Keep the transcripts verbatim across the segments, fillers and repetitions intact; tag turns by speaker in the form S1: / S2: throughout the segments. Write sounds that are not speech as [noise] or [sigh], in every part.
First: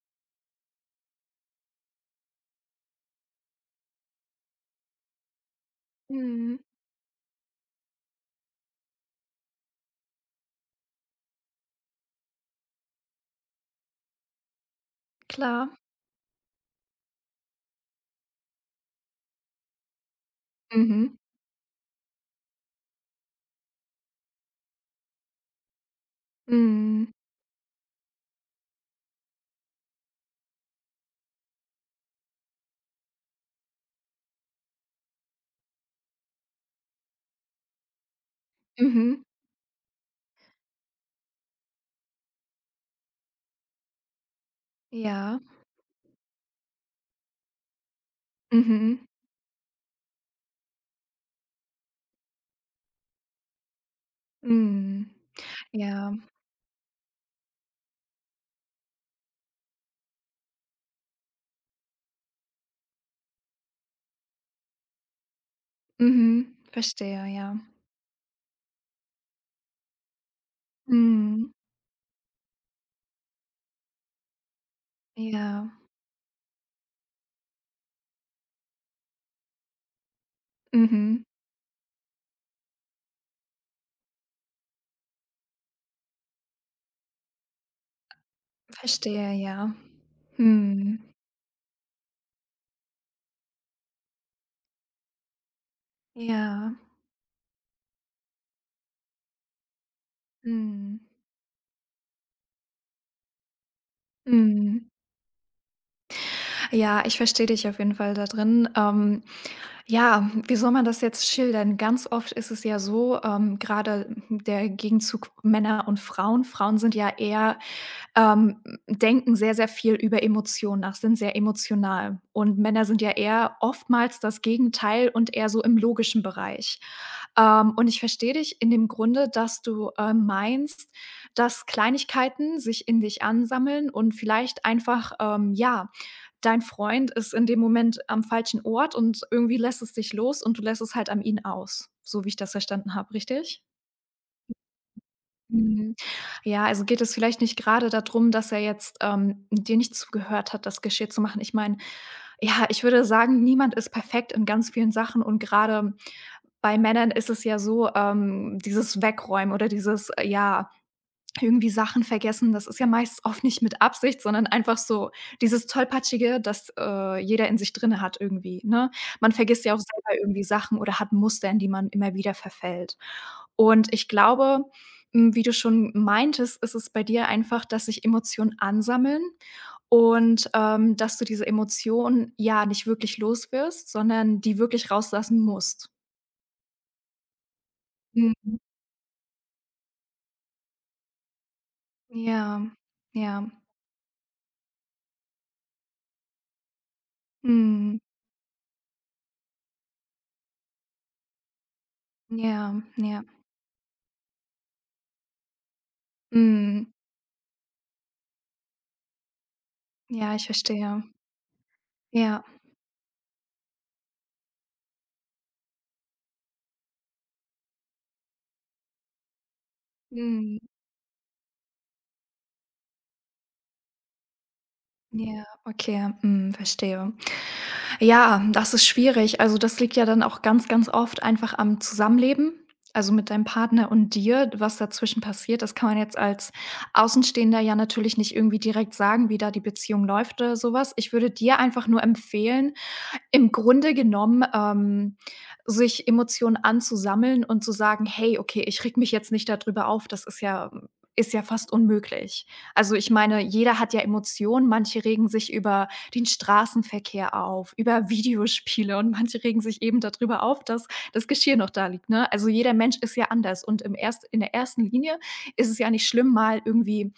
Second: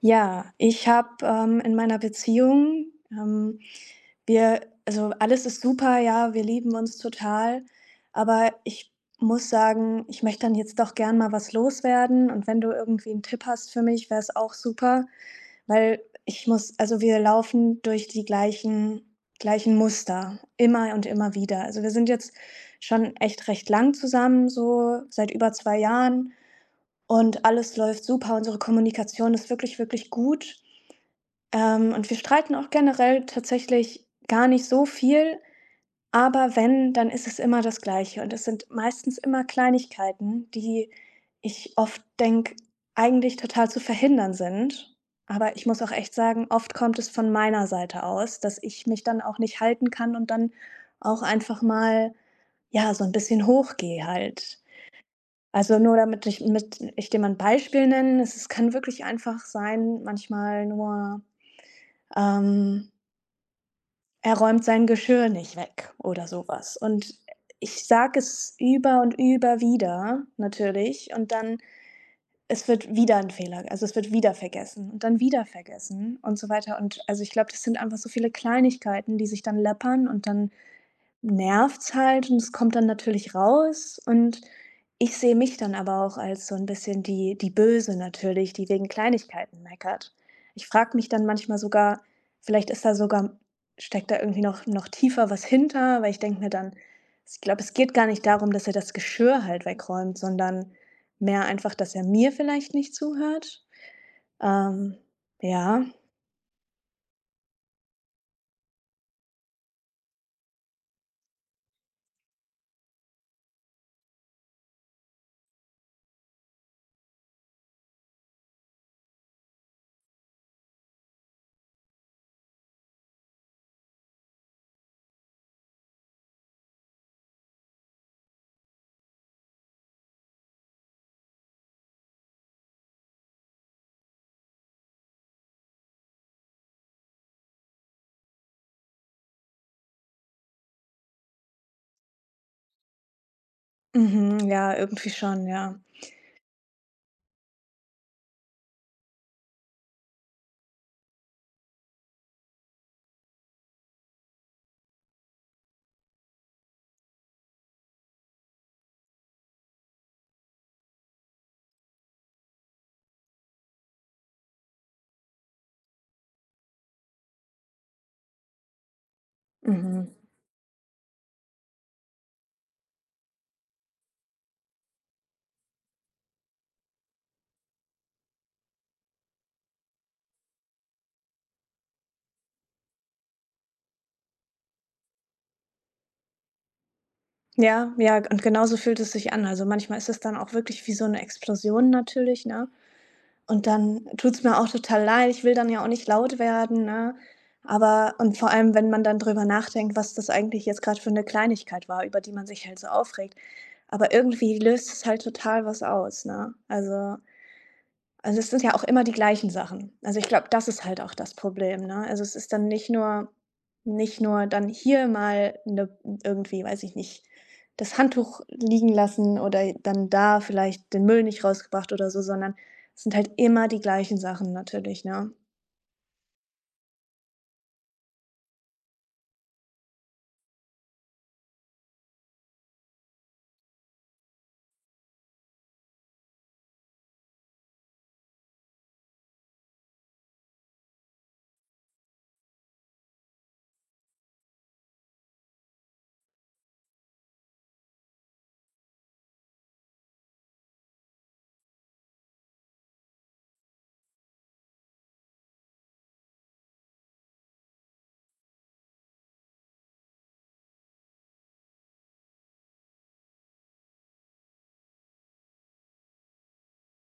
S1: Ja, ich habe, ähm, in meiner Beziehung ähm, wir also, alles ist super, ja, wir
S2: Mhm,
S1: lieben uns total, aber ich muss sagen, ich möchte dann jetzt doch gern mal was loswerden, und wenn du irgendwie 'n Tipp hast für mich, wäre es auch super,
S2: klar.
S1: weil ich muss also, wir laufen durch die gleichen gleichen Muster, immer und
S2: Mhm,
S1: immer wieder. Also, wir sind jetzt schon echt recht lang zusammen, so seit über zwei Jahren,
S2: mhm,
S1: und alles läuft super. Unsere Kommunikation ist wirklich, wirklich gut. Ähm, und wir streiten auch generell tatsächlich gar nicht so viel, aber wenn, dann ist es immer das Gleiche. Und es sind meistens
S2: mhm,
S1: immer Kleinigkeiten, die ich oft denke, eigentlich total zu verhindern sind.
S2: ja,
S1: Aber ich muss auch echt sagen, oft kommt es von meiner Seite aus, dass ich
S2: mhm,
S1: mich dann auch nicht halten kann und dann auch einfach mal, ja, so ein bisschen hochgehe halt.
S2: mhm,
S1: Also, nur
S2: ja,
S1: damit ich mit ich dir mal 'n Beispiel nenne. Es es kann wirklich einfach sein, manchmal nur, ähm, er räumt sein Geschirr nicht weg oder so
S2: mhm,
S1: was. Und
S2: verstehe, ja,
S1: ich sage es über und über wieder natürlich, und
S2: mhm,
S1: dann es wird wieder 'n Fehler also, es wird wieder vergessen und dann wieder
S2: ja,
S1: vergessen und so weiter. Und, also, ich glaube, das sind einfach so viele Kleinigkeiten, die sich dann läppern, und dann
S2: mhm,
S1: nervt's halt, und es kommt dann natürlich raus, und ich sehe mich dann aber auch als so 'n bisschen die die Böse natürlich, die wegen
S2: verstehe,
S1: Kleinigkeiten
S2: ja,
S1: meckert. Ich frage
S2: mhm,
S1: mich dann manchmal sogar, vielleicht ist da sogar steckt da irgendwie noch noch tiefer was hinter, weil ich denke mir dann
S2: ja,
S1: ich glaube, es geht gar nicht darum, dass er das Geschirr halt wegräumt, sondern
S2: mhm,
S1: mehr einfach, dass er mir vielleicht nicht zuhört.
S2: mhm.
S1: Ähm, ja.
S2: Ja, ich verstehe dich auf jeden Fall da drin. Ähm, ja, wie soll man das jetzt schildern? Ganz oft ist es ja so, ähm, grade der Gegenzug Männer und Frauen. Frauen sind ja eher ähm, denken sehr, sehr viel über Emotionen nach, sind sehr emotional. Und Männer sind ja eher oftmals das Gegenteil und eher so im logischen Bereich. Ähm, und ich verstehe dich in dem Grunde, dass du äh, meinst, dass Kleinigkeiten sich in dich ansammeln und vielleicht einfach, ähm, ja, dein Freund ist in dem Moment am falschen Ort und irgendwie lässt es dich los und du lässt es halt an ihn aus, so wie ich das verstanden habe, richtig?
S1: Mhm, ja, irgendwie schon, ja.
S2: Mhm. Ja, also geht es vielleicht nicht gerade darum, dass er jetzt, ähm, dir nicht zugehört hat, das Geschirr zu machen. Ich meine, ja, ich würde sagen, niemand ist perfekt in ganz vielen Sachen, und gerade bei Männern ist es ja so, ähm, dieses Wegräumen oder dieses, äh, ja, irgendwie Sachen vergessen. Das ist ja meist oft nicht mit Absicht, sondern einfach so dieses Tollpatschige, das äh, jeder in sich drinne hat irgendwie, ne? Man vergisst ja auch
S1: Mhm.
S2: selber irgendwie Sachen oder hat Muster, in die man immer wieder verfällt. Und ich glaube, hm, wie du schon meintest, ist es bei dir einfach, dass sich Emotionen ansammeln und, ähm, dass du diese Emotionen, ja, nicht wirklich los wirst, sondern die wirklich rauslassen musst.
S1: Ja, ja, und
S2: Mhm.
S1: genauso fühlt es sich an. Also, manchmal ist es dann auch wirklich wie so 'ne Explosion natürlich,
S2: Ja,
S1: ne?
S2: ja.
S1: Und dann tut's mir auch total leid. Ich will dann ja auch nicht laut werden, ne?
S2: Mhm.
S1: Aber und vor allem, wenn man dann drüber nachdenkt, was das eigentlich jetzt grad für 'ne Kleinigkeit war, über die man sich halt
S2: Ja,
S1: so
S2: ja.
S1: aufregt. Aber irgendwie löst es halt total was aus, ne?
S2: Mhm.
S1: Also also, es sind ja auch immer die gleichen Sachen. Also, ich
S2: Ja,
S1: glaube,
S2: ich
S1: das ist halt
S2: verstehe.
S1: auch das Problem, ne? Also, es
S2: Ja.
S1: ist dann nicht nur nicht nur dann hier mal 'ne irgendwie, weiß ich nicht, das Handtuch liegen lassen oder dann da
S2: Mhm.
S1: vielleicht den Müll nicht rausgebracht oder so, sondern es sind halt immer die gleichen Sachen natürlich, ne?
S2: Ja, okay, mhm, verstehe. Ja, das ist schwierig. Also, das liegt ja dann auch ganz, ganz oft einfach am Zusammenleben, also mit deinem Partner und dir, was dazwischen passiert. Das kann man jetzt als Außenstehender ja natürlich nicht irgendwie direkt sagen, wie da die Beziehung läuft oder sowas. Ich würde dir einfach nur empfehlen, im Grunde genommen, ähm, sich Emotionen anzusammeln und zu sagen: „Hey, okay, ich rege mich jetzt nicht darüber auf, das ist ja ist ja fast unmöglich.“ Also, ich meine, jeder hat ja Emotionen. Manche regen sich über den Straßenverkehr auf, über Videospiele, und manche regen sich eben darüber auf, dass das Geschirr noch da liegt, ne? Also, jeder Mensch ist ja anders, und im erst in der ersten Linie ist es ja nicht schlimm, mal irgendwie,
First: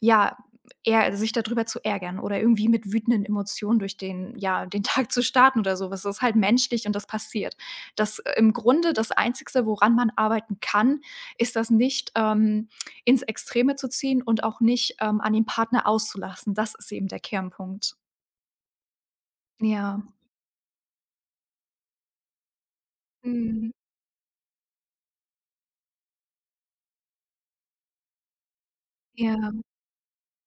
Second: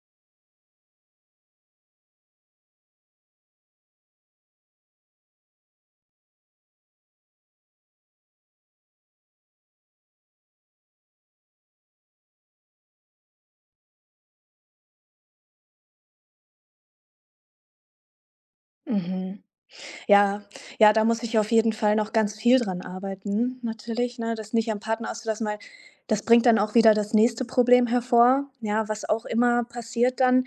S2: ja, eher also sich darüber zu ärgern oder irgendwie mit wütenden Emotionen durch den, ja, den Tag zu starten oder sowas. Das ist halt menschlich und das passiert. Das äh, im Grunde das Einzigste, woran man arbeiten kann, ist das nicht, ähm, ins Extreme zu ziehen und auch nicht, ähm, an den Partner auszulassen. Das ist eben der Kernpunkt.
S1: Mhm.
S2: Ja.
S1: Ja, ja, da muss ich auf jeden Fall noch ganz viel dran arbeiten
S2: Mhm.
S1: natürlich, ne, das nicht am Partner auszulassen, weil das bringt dann auch wieder das nächste Problem hervor, ja, was auch
S2: Ja.
S1: immer passiert dann.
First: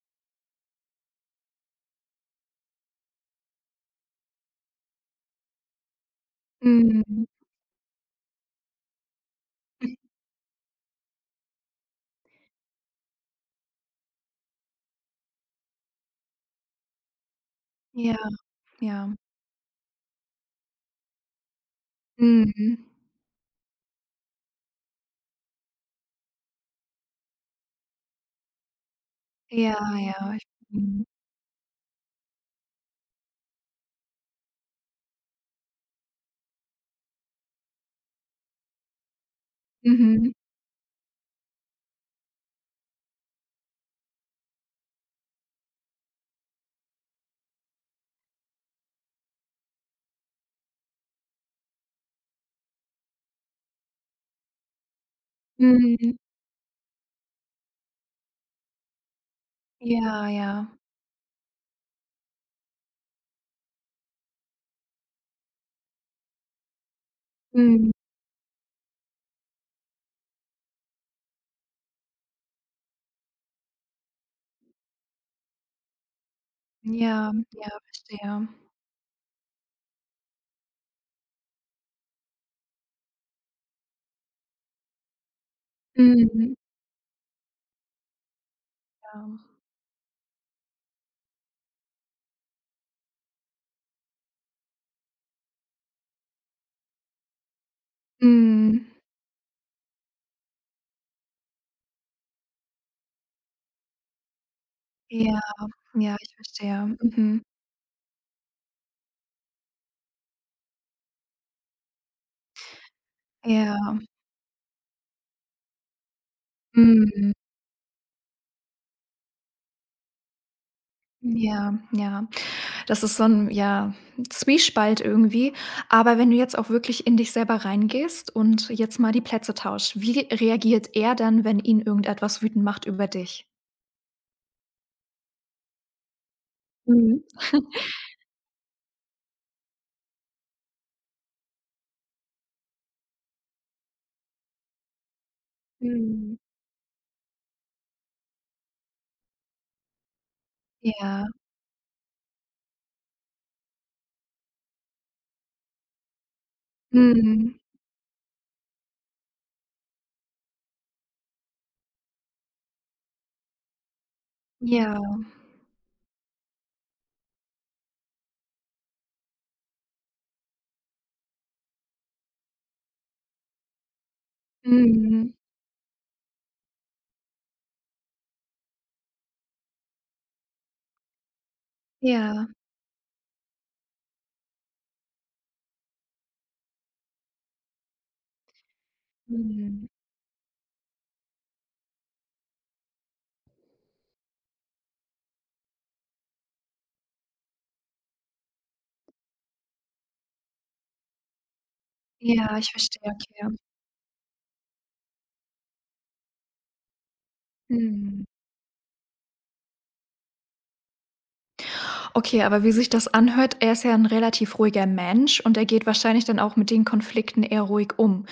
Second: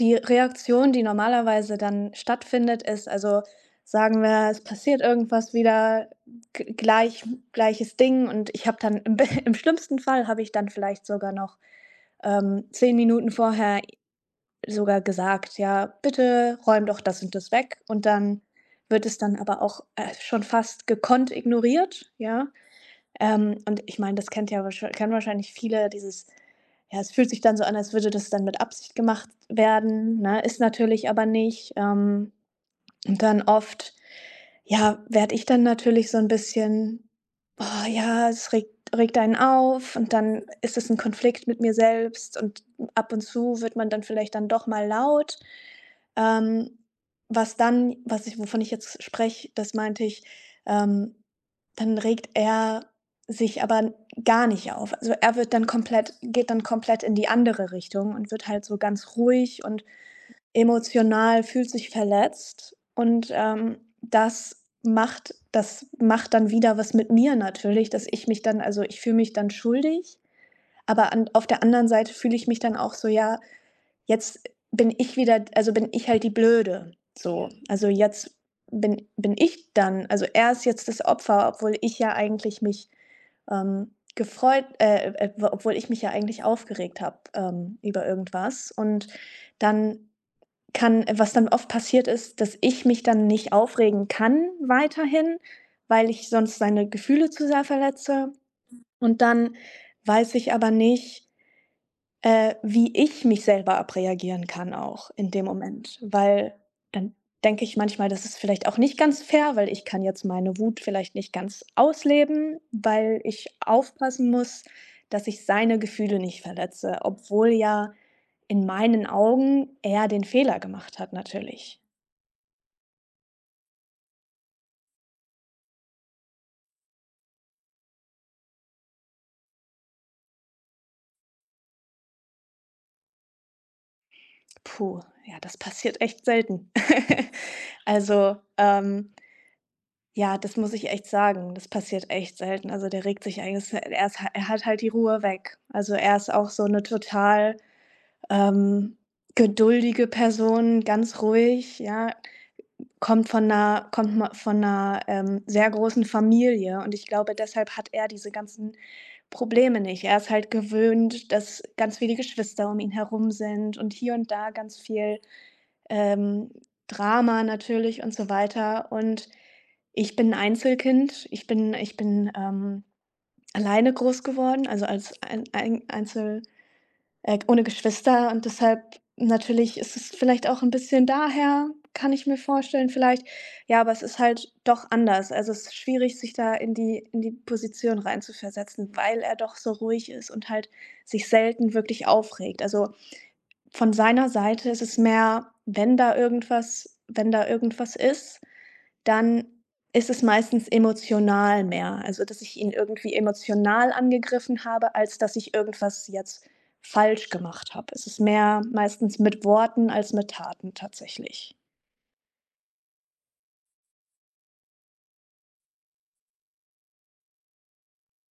S1: Die Reaktion, die normalerweise dann stattfindet, ist also, sagen wir, es passiert irgendwas wieder, g gleich
S2: Mhm.
S1: gleiches Ding, und ich habe dann im be [laughs] im schlimmsten Fall habe ich dann vielleicht sogar noch, ähm, zehn Minuten vorher sogar gesagt: „Ja, bitte räum doch das und das weg.“ Und
S2: Ja,
S1: dann wird
S2: ja.
S1: es dann aber auch, äh, schon fast gekonnt ignoriert, ja?
S2: Mhm.
S1: Ähm, und ich meine, das kennt ja wahrsch kennen wahrscheinlich viele, dieses ja, es fühlt sich dann so an, als würde das dann mit Absicht gemacht
S2: Ja,
S1: werden,
S2: ja.
S1: ne?
S2: Ich
S1: Ist
S2: Mhm.
S1: natürlich aber nicht. Ähm, und dann oft, ja, werde ich dann natürlich so ein bisschen: „Oh ja, es regt regt einen auf“, und
S2: Mhm.
S1: dann ist es ein Konflikt mit mir selbst, und ab und zu wird man dann vielleicht dann doch mal laut. Ähm, was dann was ich wovon ich jetzt spreche, das meinte ich, ähm, dann regt er sich aber gar nicht auf. Also, er wird dann komplett
S2: Mhm.
S1: geht dann komplett in die andere Richtung und wird halt so ganz ruhig und
S2: Ja, ja.
S1: emotional, fühlt sich verletzt, und, ähm, das macht das macht dann wieder was mit mir natürlich,
S2: Mhm.
S1: dass ich mich dann also, ich fühle mich dann schuldig, aber an auf der anderen Seite fühle ich mich dann auch so: „Ja, jetzt bin ich wieder also, bin ich halt die Blöde,
S2: Ja,
S1: so.
S2: ja,
S1: Also, jetzt
S2: verstehe.
S1: bin bin ich dann also, er ist jetzt das Opfer, obwohl ich ja eigentlich mich, ähm, gefreut äh, äh, obwohl ich mich ja eigentlich
S2: Mhm.
S1: aufgeregt habe, ähm, über irgendwas. Und
S2: Ja.
S1: dann kann was dann oft passiert ist, dass ich mich dann nicht aufregen kann weiterhin, weil ich sonst seine Gefühle zu sehr verletze.
S2: Mhm.
S1: Und dann weiß ich aber nicht äh, wie ich mich selber abreagieren kann auch in
S2: Ja,
S1: dem Moment,
S2: ja, ich
S1: weil
S2: verstehe.
S1: dann
S2: Mhm.
S1: denke ich manchmal, das ist vielleicht auch nicht ganz fair, weil ich kann jetzt meine Wut vielleicht nicht ganz ausleben, weil ich
S2: Ja.
S1: aufpassen muss, dass ich seine Gefühle nicht verletze,
S2: Mhm.
S1: obwohl ja in meinen Augen er den Fehler gemacht hat
S2: Ja,
S1: natürlich.
S2: ja. Das ist so 'n, ja, Zwiespalt irgendwie. Aber wenn du jetzt auch wirklich in dich selber reingehst und jetzt mal die Plätze tauscht, wie reagiert er dann, wenn ihn irgendetwas wütend macht über dich?
S1: Puh, ja, das passiert echt selten.
S2: Mhm.
S1: [laughs] Also, ähm, ja, das muss ich echt sagen. Das passiert echt selten. Also, der regt sich eigentlich er ist er hat halt die Ruhe weg. Also, er ist
S2: Mhm.
S1: auch so eine total, ähm, geduldige Person, ganz
S2: Ja.
S1: ruhig, ja. Kommt von 'ner kommt ma von einer ähm, sehr großen Familie, und ich glaube,
S2: Mhm.
S1: deshalb hat er diese ganzen Probleme nicht. Er ist halt gewöhnt, dass ganz viele Geschwister um ihn herum sind und hier und da ganz
S2: Ja.
S1: viel ähm, Drama natürlich und so weiter. Und ich bin 'n Einzelkind. Ich bin ich bin, ähm, alleine groß geworden, also als
S2: Mhm.
S1: ein ein Einzel äh, ohne Geschwister, und deshalb natürlich ist es vielleicht auch ein bisschen daher, kann ich mir
S2: Ja.
S1: vorstellen vielleicht. Ja, aber es ist halt doch anders. Also, es ist schwierig, sich da in die in die Position reinzuversetzen, weil er doch so
S2: Mhm.
S1: ruhig ist und halt sich selten wirklich aufregt. Also, von seiner Seite ist es mehr, wenn da irgendwas wenn da irgendwas ist, dann ist es meistens emotional mehr. Also, dass ich
S2: Ja,
S1: ihn
S2: ich verstehe,
S1: irgendwie
S2: okay.
S1: emotional angegriffen habe, als dass ich irgendwas jetzt falsch gemacht habe. Es ist
S2: Mhm.
S1: mehr meistens mit Worten als mit Taten tatsächlich.
S2: Okay, aber wie sich das anhört, er ist ja ein relativ ruhiger Mensch und er geht wahrscheinlich dann auch mit den Konflikten eher ruhig um.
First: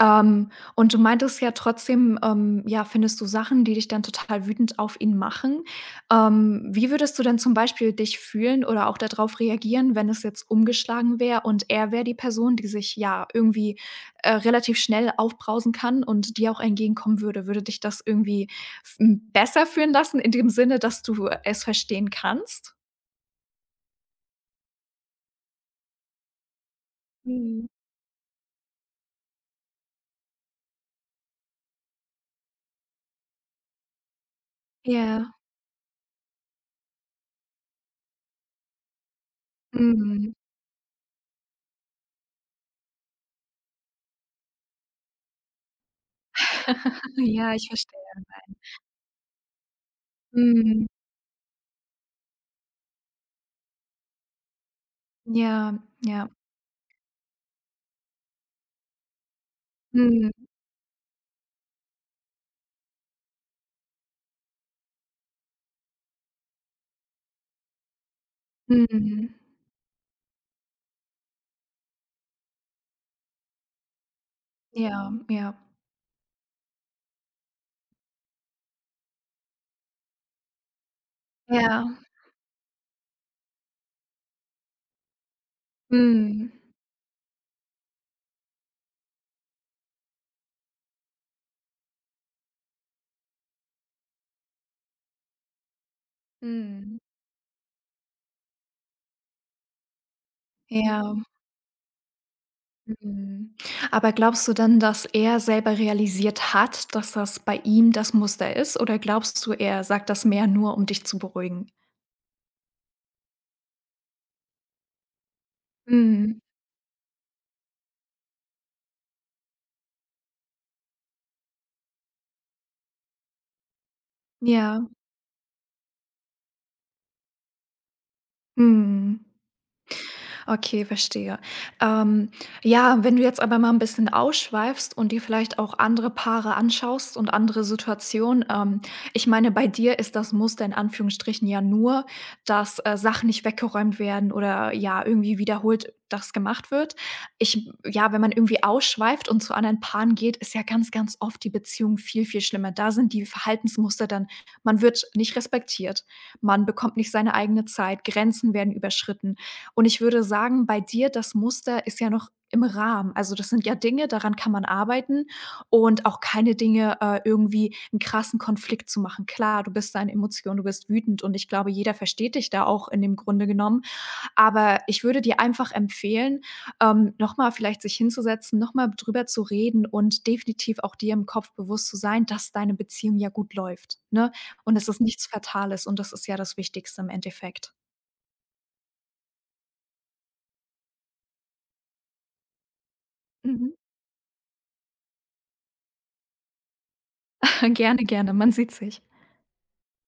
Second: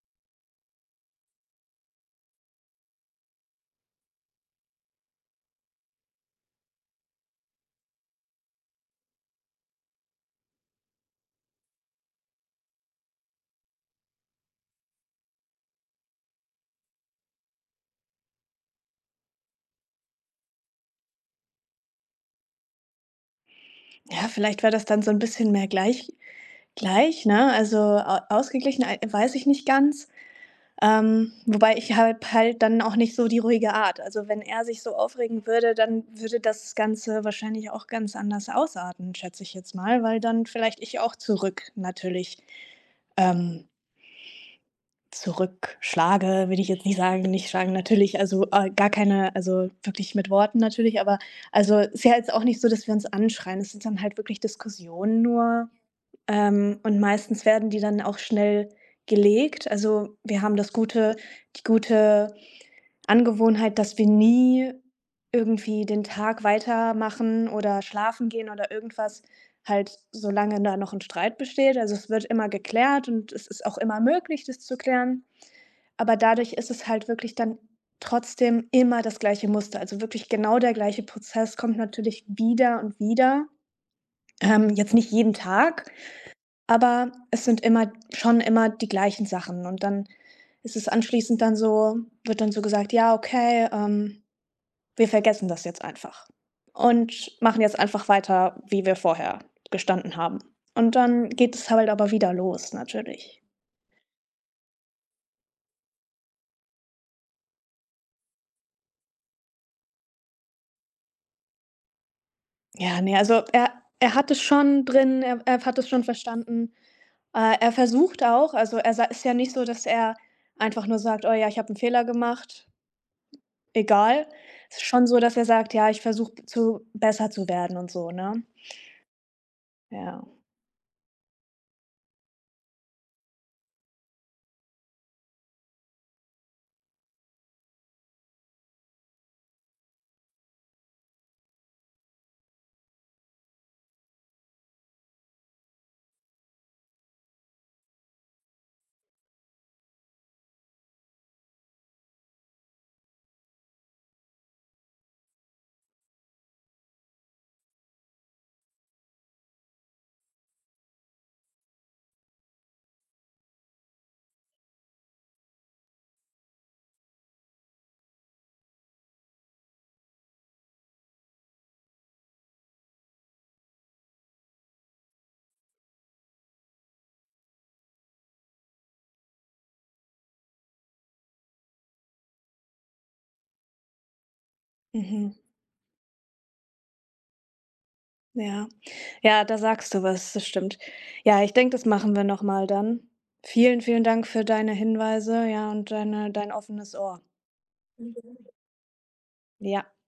S2: Ähm, und du meintest ja trotzdem, ähm, ja, findest du Sachen, die dich dann total wütend auf ihn machen. Ähm, wie würdest du denn zum Beispiel dich fühlen oder auch darauf reagieren, wenn es jetzt umgeschlagen wäre und er wäre die Person, die sich, ja, irgendwie, äh, relativ schnell aufbrausen kann und dir auch entgegenkommen würde? Würde dich das irgendwie f hm, besser fühlen lassen in dem Sinne, dass du es verstehen kannst?
S1: Ja, vielleicht wäre das dann so ein bisschen mehr gleich gleich, ne?
S2: Mhm.
S1: Also, a ausgeglichen, ei weiß ich nicht ganz. Ähm, wobei ich habe halt dann auch nicht so die ruhige Art. Also, wenn er sich so
S2: Ja.
S1: aufregen würde, dann würde das Ganze wahrscheinlich auch ganz anders ausarten, schätze ich jetzt mal, weil
S2: Mhm.
S1: dann vielleicht ich auch zurück natürlich, ähm, zurückschlage, will ich jetzt nicht
S2: [laughs]
S1: sagen, nicht
S2: Ja, ich
S1: schlagen. Natürlich,
S2: verstehe.
S1: also, äh, gar keine also, wirklich mit Worten
S2: Mhm.
S1: natürlich, aber also, ist ja jetzt auch nicht so, dass wir uns anschreien. Es sind dann halt wirklich Diskussionen nur,
S2: Ja, ja.
S1: ähm, und meistens werden die dann auch schnell gelegt. Also,
S2: Mhm.
S1: wir haben das gute die gute Angewohnheit, dass wir nie irgendwie den Tag weitermachen oder schlafen gehen oder irgendwas,
S2: Mhm.
S1: halt solange da noch ein Streit besteht. Also, es wird immer geklärt, und es ist auch immer möglich, das zu
S2: Ja,
S1: klären.
S2: ja.
S1: Aber dadurch ist es halt wirklich dann trotzdem immer das gleiche Muster. Also, wirklich genau der gleiche Prozess kommt
S2: Ja.
S1: natürlich wieder und wieder. Ähm, jetzt nicht jeden Tag,
S2: Mhm.
S1: aber es sind immer schon immer die gleichen Sachen. Und dann ist es anschließend dann so wird dann so gesagt: „Ja, okay, ähm, wir vergessen das jetzt einfach
S2: Mhm.
S1: und machen jetzt einfach weiter, wie wir vorher gestanden haben.“ Und
S2: Ja.
S1: dann geht es halt aber wieder los natürlich.
S2: Mhm. Aber glaubst du dann, dass er selber realisiert hat, dass das bei ihm das Muster ist? Oder glaubst du, er sagt das mehr nur, um dich zu beruhigen?
S1: Ja, ne, also er er hat es schon drin, er er hat es schon
S2: Mhm.
S1: verstanden. Äh, er versucht auch also er sa ist ja nicht so, dass er einfach nur sagt: „Oh ja, ich habe einen Fehler gemacht, egal.“ Es ist
S2: Ja.
S1: schon so, dass er sagt: „Ja, ich versuche zu besser zu werden“ und so, ne?
S2: Mhm.
S1: Ja.
S2: Okay, verstehe. Ähm, ja, wenn du jetzt aber mal ein bisschen ausschweifst und dir vielleicht auch andere Paare anschaust und andere Situationen, ähm, ich meine, bei dir ist das Muster in Anführungsstrichen ja nur, dass, äh, Sachen nicht weggeräumt werden oder, ja, irgendwie wiederholt das gemacht wird. Ich Ja, wenn man irgendwie ausschweift und zu anderen Paaren geht, ist ja ganz, ganz oft die Beziehung viel, viel schlimmer. Da sind die Verhaltensmuster dann: man wird nicht respektiert, man bekommt nicht seine eigene Zeit, Grenzen werden überschritten. Und ich würde sagen, bei dir, das Muster ist ja noch im Rahmen. Also, das sind ja Dinge, daran kann man arbeiten, und auch keine Dinge, äh, irgendwie 'n krassen Konflikt zu machen. Klar, du bist da in Emotionen, du bist wütend, und ich glaube, jeder versteht dich da auch in dem Grunde genommen. Aber ich würde dir einfach empfehlen, ähm, noch mal vielleicht sich hinzusetzen, noch mal drüber zu reden und definitiv auch dir im Kopf bewusst zu sein, dass deine Beziehung ja gut läuft, ne? Und dass es nichts
S1: Mhm.
S2: Fatales, und das ist ja das Wichtigste im Endeffekt.
S1: Ja. Ja, da sagst du was, das stimmt. Ja, ich denke, das machen wir noch mal dann.
S2: Mhm.
S1: Vielen, vielen Dank für deine Hinweise, ja, und deine dein offenes Ohr.
S2: [laughs] Gerne,
S1: Mhm.
S2: gerne. Man sieht sich.
S1: Ja.